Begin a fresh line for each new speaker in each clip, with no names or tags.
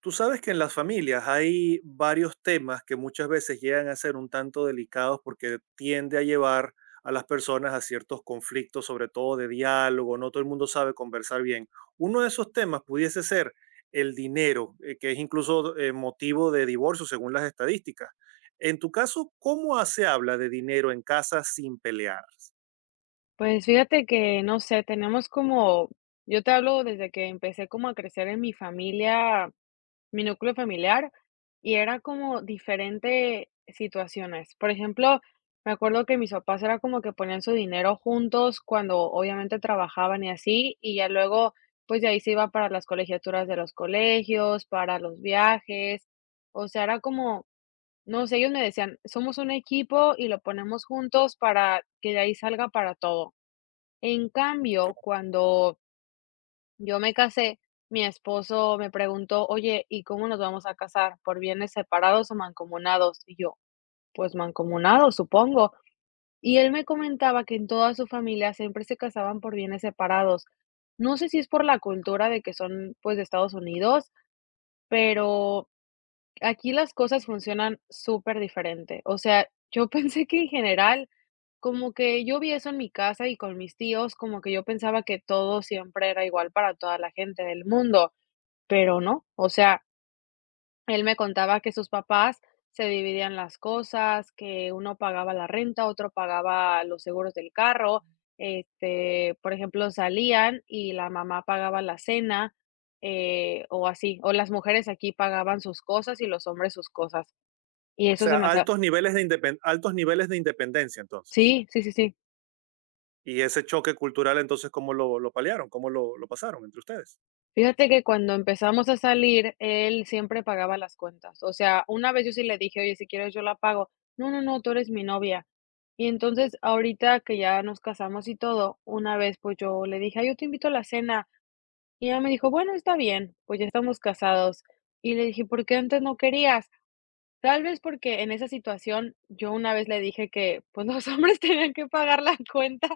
Tú sabes que en las familias hay varios temas que muchas veces llegan a ser un tanto delicados porque tiende a llevar a las personas a ciertos conflictos, sobre todo de diálogo. No todo el mundo sabe conversar bien. Uno de esos temas pudiese ser el dinero, que es incluso motivo de divorcio según las estadísticas. En tu caso, ¿cómo se habla de dinero en casa sin pelear?
Pues fíjate que, no sé, tenemos como, yo te hablo desde que empecé como a crecer en mi familia, mi núcleo familiar, y era como diferente situaciones. Por ejemplo, me acuerdo que mis papás era como que ponían su dinero juntos cuando obviamente trabajaban y así, y ya luego, pues de ahí se iba para las colegiaturas de los colegios, para los viajes, o sea, era como, no sé, ellos me decían, somos un equipo y lo ponemos juntos para que de ahí salga para todo. En cambio, cuando yo me casé, mi esposo me preguntó, oye, ¿y cómo nos vamos a casar? ¿Por bienes separados o mancomunados? Y yo, pues mancomunados, supongo. Y él me comentaba que en toda su familia siempre se casaban por bienes separados. No sé si es por la cultura de que son pues de Estados Unidos, pero aquí las cosas funcionan súper diferente. O sea, yo pensé que en general, como que yo vi eso en mi casa y con mis tíos, como que yo pensaba que todo siempre era igual para toda la gente del mundo, pero no. O sea, él me contaba que sus papás se dividían las cosas, que uno pagaba la renta, otro pagaba los seguros del carro. Este, por ejemplo, salían y la mamá pagaba la cena o así, o las mujeres aquí pagaban sus cosas y los hombres sus cosas. Y
O
eso es
sea,
demasiado.
altos niveles de, altos niveles de independencia entonces.
Sí, sí, sí, sí.
Y ese choque cultural, entonces, ¿cómo lo paliaron? ¿Cómo lo pasaron entre ustedes?
Fíjate que cuando empezamos a salir, él siempre pagaba las cuentas. O sea, una vez yo sí le dije: "Oye, si quieres yo la pago". "No, no, no, tú eres mi novia". Y entonces, ahorita que ya nos casamos y todo, una vez, pues, yo le dije: "Ay, yo te invito a la cena". Y ella me dijo: "Bueno, está bien", pues, ya estamos casados. Y le dije: "¿Por qué antes no querías?". Tal vez porque en esa situación yo una vez le dije que, pues, los hombres tenían que pagar la cuenta,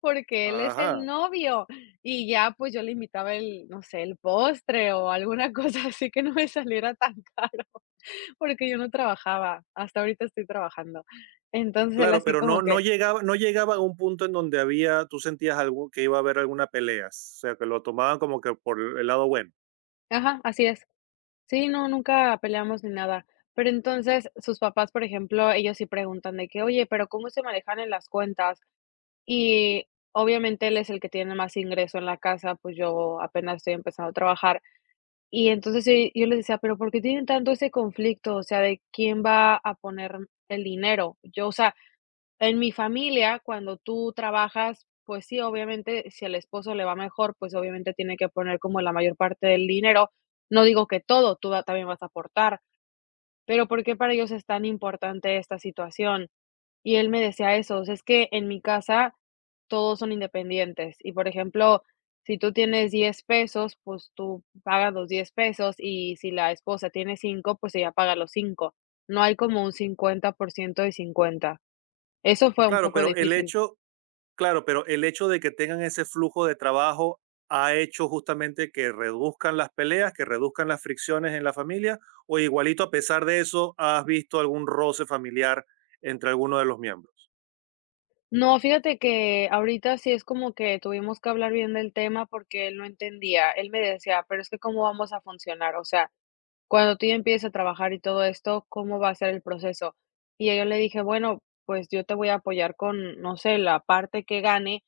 porque él es el
Ajá,
novio. Y ya, pues, yo le invitaba el, no sé, el postre o alguna cosa así que no me saliera tan caro, porque yo no trabajaba, hasta ahorita estoy trabajando. Entonces, él
claro,
así
pero
como
no
que,
llegaba, no llegaba a un punto en donde había, tú sentías algo, que iba a haber alguna pelea, o sea, que lo tomaban como que por el lado bueno.
ajá, así es. Sí, no, nunca peleamos ni nada. Pero entonces, sus papás, por ejemplo, ellos sí preguntan de que: "Oye, pero, ¿cómo se manejan en las cuentas?". Y obviamente él es el que tiene más ingreso en la casa, pues, yo apenas estoy empezando a trabajar. Y entonces yo les decía: "Pero, ¿por qué tienen tanto ese conflicto? O sea, de quién va a poner el dinero". Yo, o sea, en mi familia, cuando tú trabajas, pues sí, obviamente, si al esposo le va mejor, pues obviamente tiene que poner como la mayor parte del dinero. No digo que todo, tú también vas a aportar, pero ¿por qué para ellos es tan importante esta situación? Y él me decía eso, o sea, es que en mi casa todos son independientes y, por ejemplo, si tú tienes 10 pesos, pues tú pagas los 10 pesos y si la esposa tiene 5, pues ella paga los 5. No hay como un 50% de 50. Eso fue un
Claro,
poco
pero el
difícil.
hecho, claro, pero el hecho de que tengan ese flujo de trabajo ha hecho justamente que reduzcan las peleas, que reduzcan las fricciones en la familia, o igualito a pesar de eso, has visto algún roce familiar entre alguno de los miembros.
No, fíjate que ahorita sí es como que tuvimos que hablar bien del tema porque él no entendía. Él me decía, pero es que cómo vamos a funcionar, o sea, cuando tú ya empieces a trabajar y todo esto, ¿cómo va a ser el proceso? Y yo le dije: "Bueno, pues yo te voy a apoyar con, no sé, la parte que gane,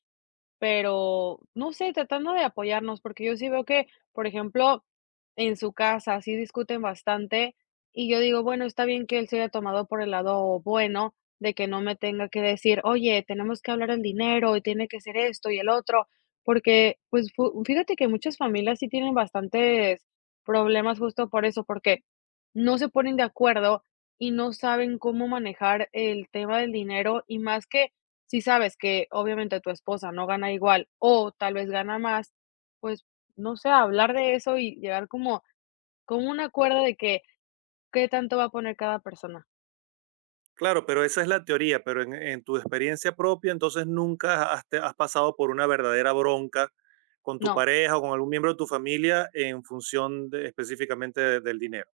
pero, no sé, tratando de apoyarnos, porque yo sí veo que, por ejemplo, en su casa sí discuten bastante y yo digo, bueno, está bien que él se haya tomado por el lado bueno de que no me tenga que decir, oye, tenemos que hablar el dinero y tiene que ser esto y el otro, porque pues fíjate que muchas familias sí tienen bastantes problemas justo por eso, porque no se ponen de acuerdo y no saben cómo manejar el tema del dinero y más que si sabes que obviamente tu esposa no gana igual o tal vez gana más, pues, no sé, hablar de eso y llegar como un acuerdo de que, ¿qué tanto va a poner cada persona?".
Claro, pero esa es la teoría, pero en tu experiencia propia, entonces nunca has pasado por una verdadera bronca con tu
No.
pareja o con algún miembro de tu familia en específicamente del dinero.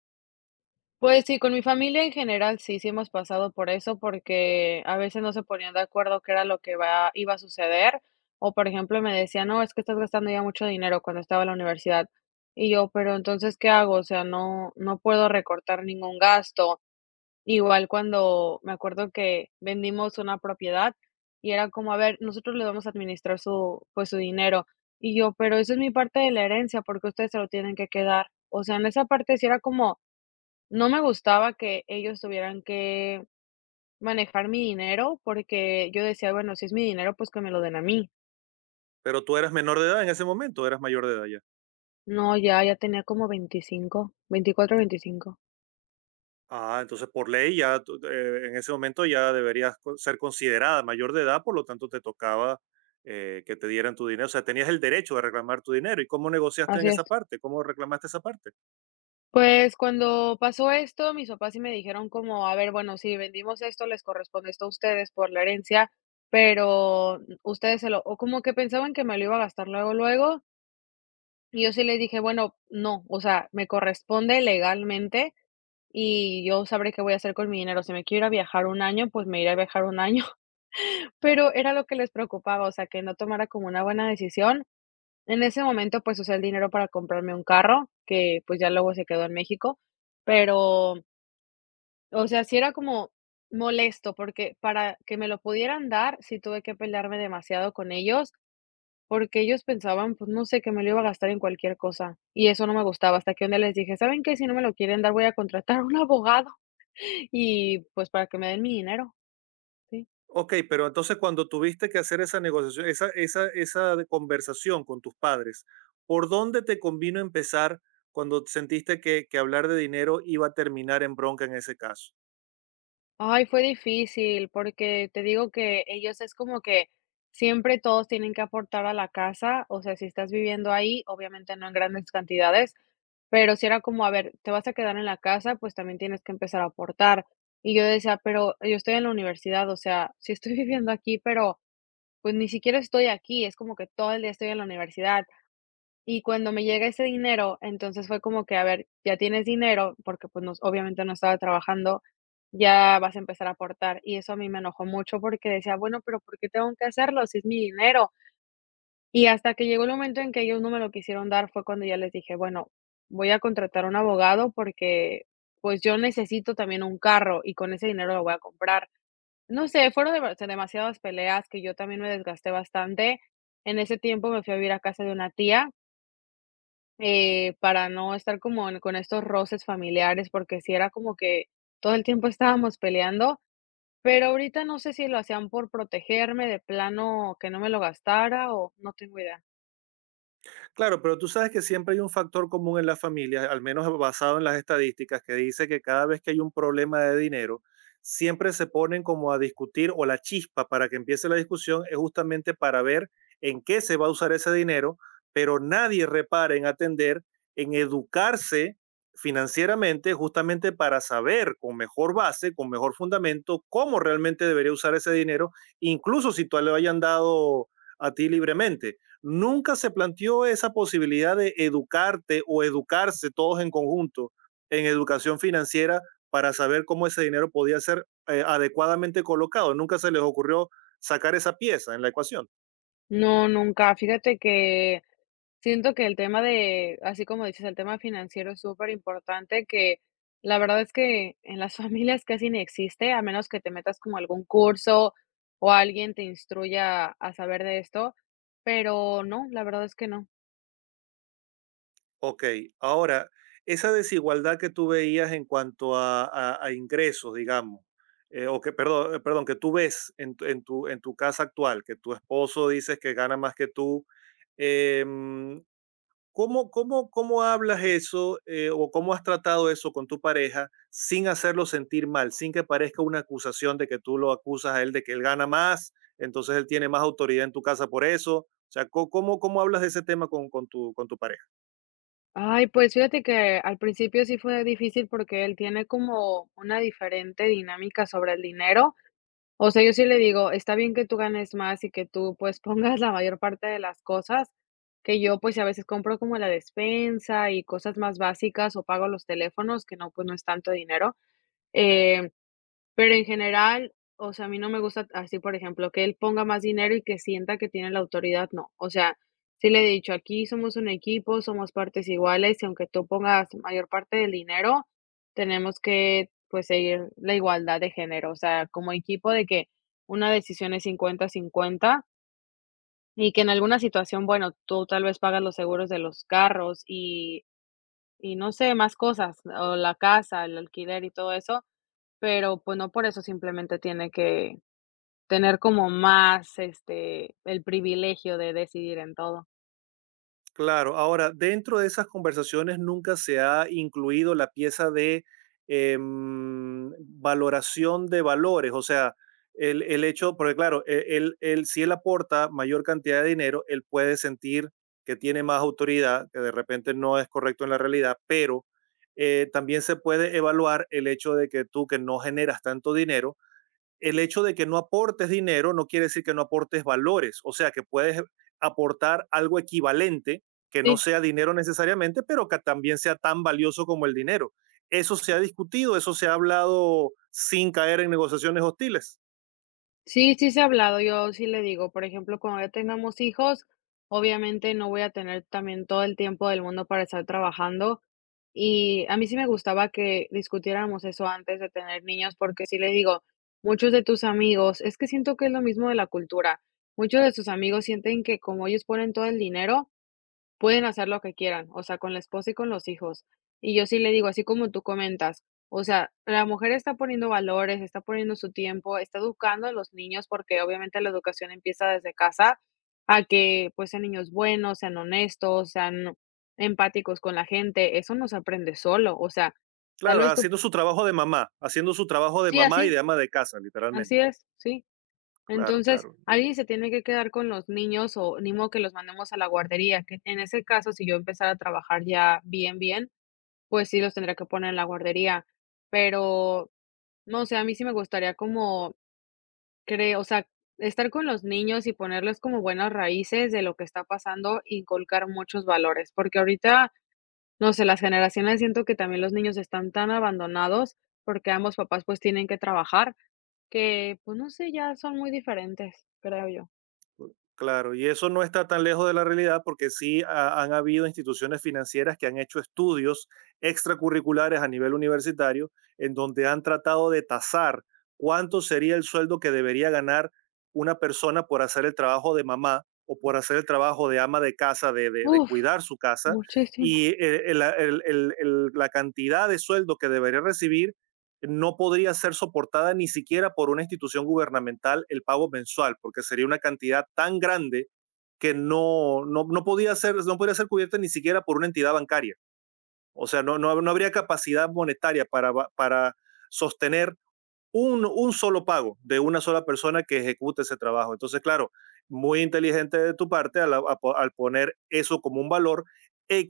Pues sí, con mi familia en general sí, sí hemos pasado por eso, porque a veces no se ponían de acuerdo qué era lo que va iba a suceder, o por ejemplo, me decían: "No, es que estás gastando ya mucho dinero", cuando estaba en la universidad. Y yo: "Pero entonces, ¿qué hago?, o sea, no puedo recortar ningún gasto". Igual cuando me acuerdo que vendimos una propiedad y era como, a ver, nosotros le vamos a administrar su, pues su dinero. Y yo, pero eso es mi parte de la herencia, porque ustedes se lo tienen que quedar. O sea, en esa parte sí era como, no me gustaba que ellos tuvieran que manejar mi dinero, porque yo decía, bueno, si es mi dinero, pues que me lo den a mí.
Pero tú eras menor de edad en ese momento, o eras mayor de edad ya.
No, ya, ya tenía como 25, 24, 25.
Ah, entonces por ley ya tú, en ese momento ya deberías ser considerada mayor de edad, por lo tanto te tocaba que te dieran tu dinero. O sea, tenías el derecho de reclamar tu dinero. ¿Y cómo negociaste en
Así es.
esa parte? ¿Cómo reclamaste esa parte?
Pues, cuando pasó esto, mis papás sí me dijeron como: "A ver, bueno, si vendimos esto, les corresponde esto a ustedes por la herencia, pero ustedes se lo" o como que pensaban que me lo iba a gastar luego, luego, y yo sí les dije: "Bueno, no, o sea, me corresponde legalmente y yo sabré qué voy a hacer con mi dinero. Si me quiero ir a viajar un año, pues me iré a viajar un año", pero era lo que les preocupaba, o sea, que no tomara como una buena decisión. En ese momento, pues, usé el dinero para comprarme un carro, que, pues, ya luego se quedó en México, pero, o sea, sí era como molesto, porque para que me lo pudieran dar, sí tuve que pelearme demasiado con ellos, porque ellos pensaban, pues no sé, que me lo iba a gastar en cualquier cosa. Y eso no me gustaba, hasta que un día les dije, ¿saben qué? Si no me lo quieren dar, voy a contratar a un abogado y pues para que me den mi dinero. Sí.
Ok, pero entonces cuando tuviste que hacer esa negociación, esa de conversación con tus padres, ¿por dónde te convino empezar cuando sentiste que hablar de dinero iba a terminar en bronca en ese caso?
Ay, fue difícil, porque te digo que ellos es como que siempre todos tienen que aportar a la casa, o sea, si estás viviendo ahí, obviamente no en grandes cantidades, pero si era como, a ver, te vas a quedar en la casa, pues también tienes que empezar a aportar. Y yo decía, pero yo estoy en la universidad, o sea, sí estoy viviendo aquí, pero pues ni siquiera estoy aquí, es como que todo el día estoy en la universidad. Y cuando me llega ese dinero, entonces fue como que, a ver, ya tienes dinero, porque pues no, obviamente no estaba trabajando, ya vas a empezar a aportar. Y eso a mí me enojó mucho porque decía, bueno, pero ¿por qué tengo que hacerlo si es mi dinero? Y hasta que llegó el momento en que ellos no me lo quisieron dar, fue cuando ya les dije, bueno, voy a contratar un abogado porque pues yo necesito también un carro y con ese dinero lo voy a comprar. No sé, fueron demasiadas peleas que yo también me desgasté bastante. En ese tiempo me fui a vivir a casa de una tía, para no estar como con estos roces familiares, porque si era como que todo el tiempo estábamos peleando, pero ahorita no sé si lo hacían por protegerme de plano que no me lo gastara o no tengo idea.
Claro, pero tú sabes que siempre hay un factor común en las familias, al menos basado en las estadísticas, que dice que cada vez que hay un problema de dinero, siempre se ponen como a discutir, o la chispa para que empiece la discusión es justamente para ver en qué se va a usar ese dinero, pero nadie repara en atender, en educarse financieramente, justamente para saber con mejor base, con mejor fundamento, cómo realmente debería usar ese dinero. Incluso si tú le hayan dado a ti libremente, nunca se planteó esa posibilidad de educarte o educarse todos en conjunto en educación financiera para saber cómo ese dinero podía ser adecuadamente colocado. Nunca se les ocurrió sacar esa pieza en la ecuación.
No, nunca. Fíjate que siento que el tema de, así como dices, el tema financiero es súper importante, que la verdad es que en las familias casi ni existe, a menos que te metas como a algún curso o alguien te instruya a saber de esto, pero no, la verdad es que no.
Ok, ahora, esa desigualdad que tú veías en cuanto a, a ingresos, digamos, o que, perdón, perdón, que tú ves en, en tu casa actual, que tu esposo dices que gana más que tú, em, ¿cómo, cómo hablas eso o cómo has tratado eso con tu pareja sin hacerlo sentir mal, sin que parezca una acusación de que tú lo acusas a él de que él gana más, entonces él tiene más autoridad en tu casa por eso? O sea, ¿cómo, cómo hablas de ese tema con, con tu pareja?
Ay, pues fíjate que al principio sí fue difícil porque él tiene como una diferente dinámica sobre el dinero. O sea, yo sí le digo, está bien que tú ganes más y que tú pues pongas la mayor parte de las cosas, que yo pues a veces compro como la despensa y cosas más básicas o pago los teléfonos, que no, pues no es tanto dinero. Em, pero en general, o sea, a mí no me gusta así, por ejemplo, que él ponga más dinero y que sienta que tiene la autoridad, no. O sea, sí le he dicho, aquí somos un equipo, somos partes iguales y aunque tú pongas mayor parte del dinero, tenemos que, pues, seguir la igualdad de género. O sea, como equipo de que una decisión es 50-50 y que en alguna situación, bueno, tú tal vez pagas los seguros de los carros y no sé, más cosas, o la casa, el alquiler y todo eso, pero, pues, no por eso simplemente tiene que tener como más, este, el privilegio de decidir en todo.
Claro, ahora, dentro de esas conversaciones nunca se ha incluido la pieza de em, valoración de valores, o sea, el hecho, porque claro, si él aporta mayor cantidad de dinero, él puede sentir que tiene más autoridad, que de repente no es correcto en la realidad, pero también se puede evaluar el hecho de que tú que no generas tanto dinero, el hecho de que no aportes dinero no quiere decir que no aportes valores, o sea que puedes aportar algo equivalente que no
Sí,
sea dinero necesariamente, pero que también sea tan valioso como el dinero. Eso se ha discutido, eso se ha hablado sin caer en negociaciones hostiles.
sí, sí se ha hablado, yo sí le digo, por ejemplo, cuando ya tengamos hijos, obviamente no voy a tener también todo el tiempo del mundo para estar trabajando, y a mí sí me gustaba que discutiéramos eso antes de tener niños, porque sí le digo, muchos de tus amigos es que siento que es lo mismo de la cultura, muchos de tus amigos sienten que como ellos ponen todo el dinero, pueden hacer lo que quieran, o sea, con la esposa y con los hijos. Y yo sí le digo, así como tú comentas, o sea, la mujer está poniendo valores, está poniendo su tiempo, está educando a los niños, porque obviamente la educación empieza desde casa, a que pues sean niños buenos, sean honestos, sean empáticos con la gente. Eso no se aprende solo, o sea, tal
Claro,
vez tú,
haciendo su trabajo de mamá, haciendo su trabajo de
sí,
mamá y
así,
de ama de casa, literalmente.
así es, sí.
Claro,
Entonces,
claro. Y
alguien se tiene que quedar con los niños o ni modo que los mandemos a la guardería, que en ese caso, si yo empezara a trabajar ya bien, bien, pues sí, los tendría que poner en la guardería, pero no sé, a mí sí me gustaría como cre o sea, estar con los niños y ponerles como buenas raíces de lo que está pasando, inculcar muchos valores, porque ahorita, no sé, las generaciones siento que también los niños están tan abandonados porque ambos papás, pues, tienen que trabajar, que, pues, no sé, ya son muy diferentes, creo yo.
claro, y eso no está tan lejos de la realidad porque sí han habido instituciones financieras que han hecho estudios extracurriculares a nivel universitario en donde han tratado de tasar cuánto sería el sueldo que debería ganar una persona por hacer el trabajo de mamá o por hacer el trabajo de ama de casa, de, de
Uf,
cuidar su casa,
muchísimo,
y la cantidad de sueldo que debería recibir no podría ser soportada ni siquiera por una institución gubernamental el pago mensual, porque sería una cantidad tan grande que no podía, ser, no podría ser cubierta ni siquiera por una entidad bancaria. O sea, no habría capacidad monetaria para sostener un solo pago de una sola persona que ejecute ese trabajo. Entonces, claro, muy inteligente de tu parte al poner eso como un valor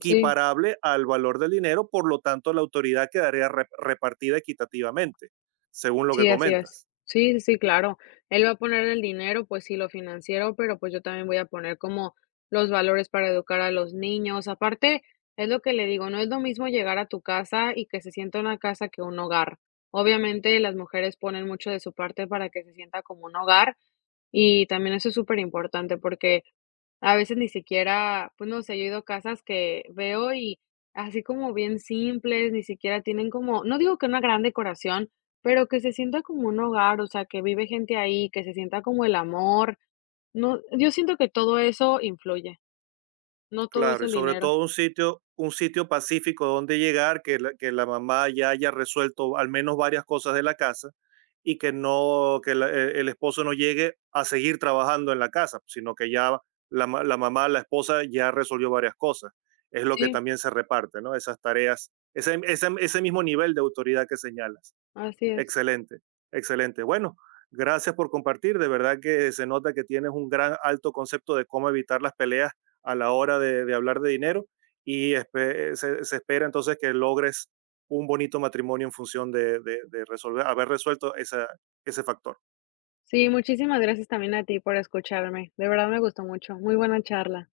sí.
al valor del dinero, por lo tanto la autoridad quedaría repartida equitativamente, según lo que
Sí, así es.
comentas.
Sí, sí, sí, claro. Él va a poner el dinero, pues sí, lo financiero, pero pues yo también voy a poner como los valores para educar a los niños. Aparte, es lo que le digo, no es lo mismo llegar a tu casa y que se sienta una casa que un hogar. Obviamente, las mujeres ponen mucho de su parte para que se sienta como un hogar y también eso es súper importante porque a veces ni siquiera, pues, no sé, yo he ido a casas que veo y así como bien simples, ni siquiera tienen como, no digo que una gran decoración, pero que se sienta como un hogar, o sea, que vive gente ahí, que se sienta como el amor. No, yo siento que todo eso influye, no todo es
Claro, y
el
sobre
dinero.
todo un sitio pacífico donde llegar, que que la mamá ya haya resuelto al menos varias cosas de la casa, y que no, que el esposo no llegue a seguir trabajando en la casa, sino que ya la mamá, la esposa ya resolvió varias cosas. Es lo que
Sí,
también se reparte, ¿no? Esas tareas, ese mismo nivel de autoridad que señalas.
así es.
Excelente, excelente. Bueno, gracias por compartir. De verdad que se nota que tienes un gran alto concepto de cómo evitar las peleas a la hora de hablar de dinero, y se espera entonces que logres un bonito matrimonio en función de, de resolver, haber resuelto ese factor.
Sí, muchísimas gracias también a ti por escucharme. De verdad me gustó mucho. Muy buena charla.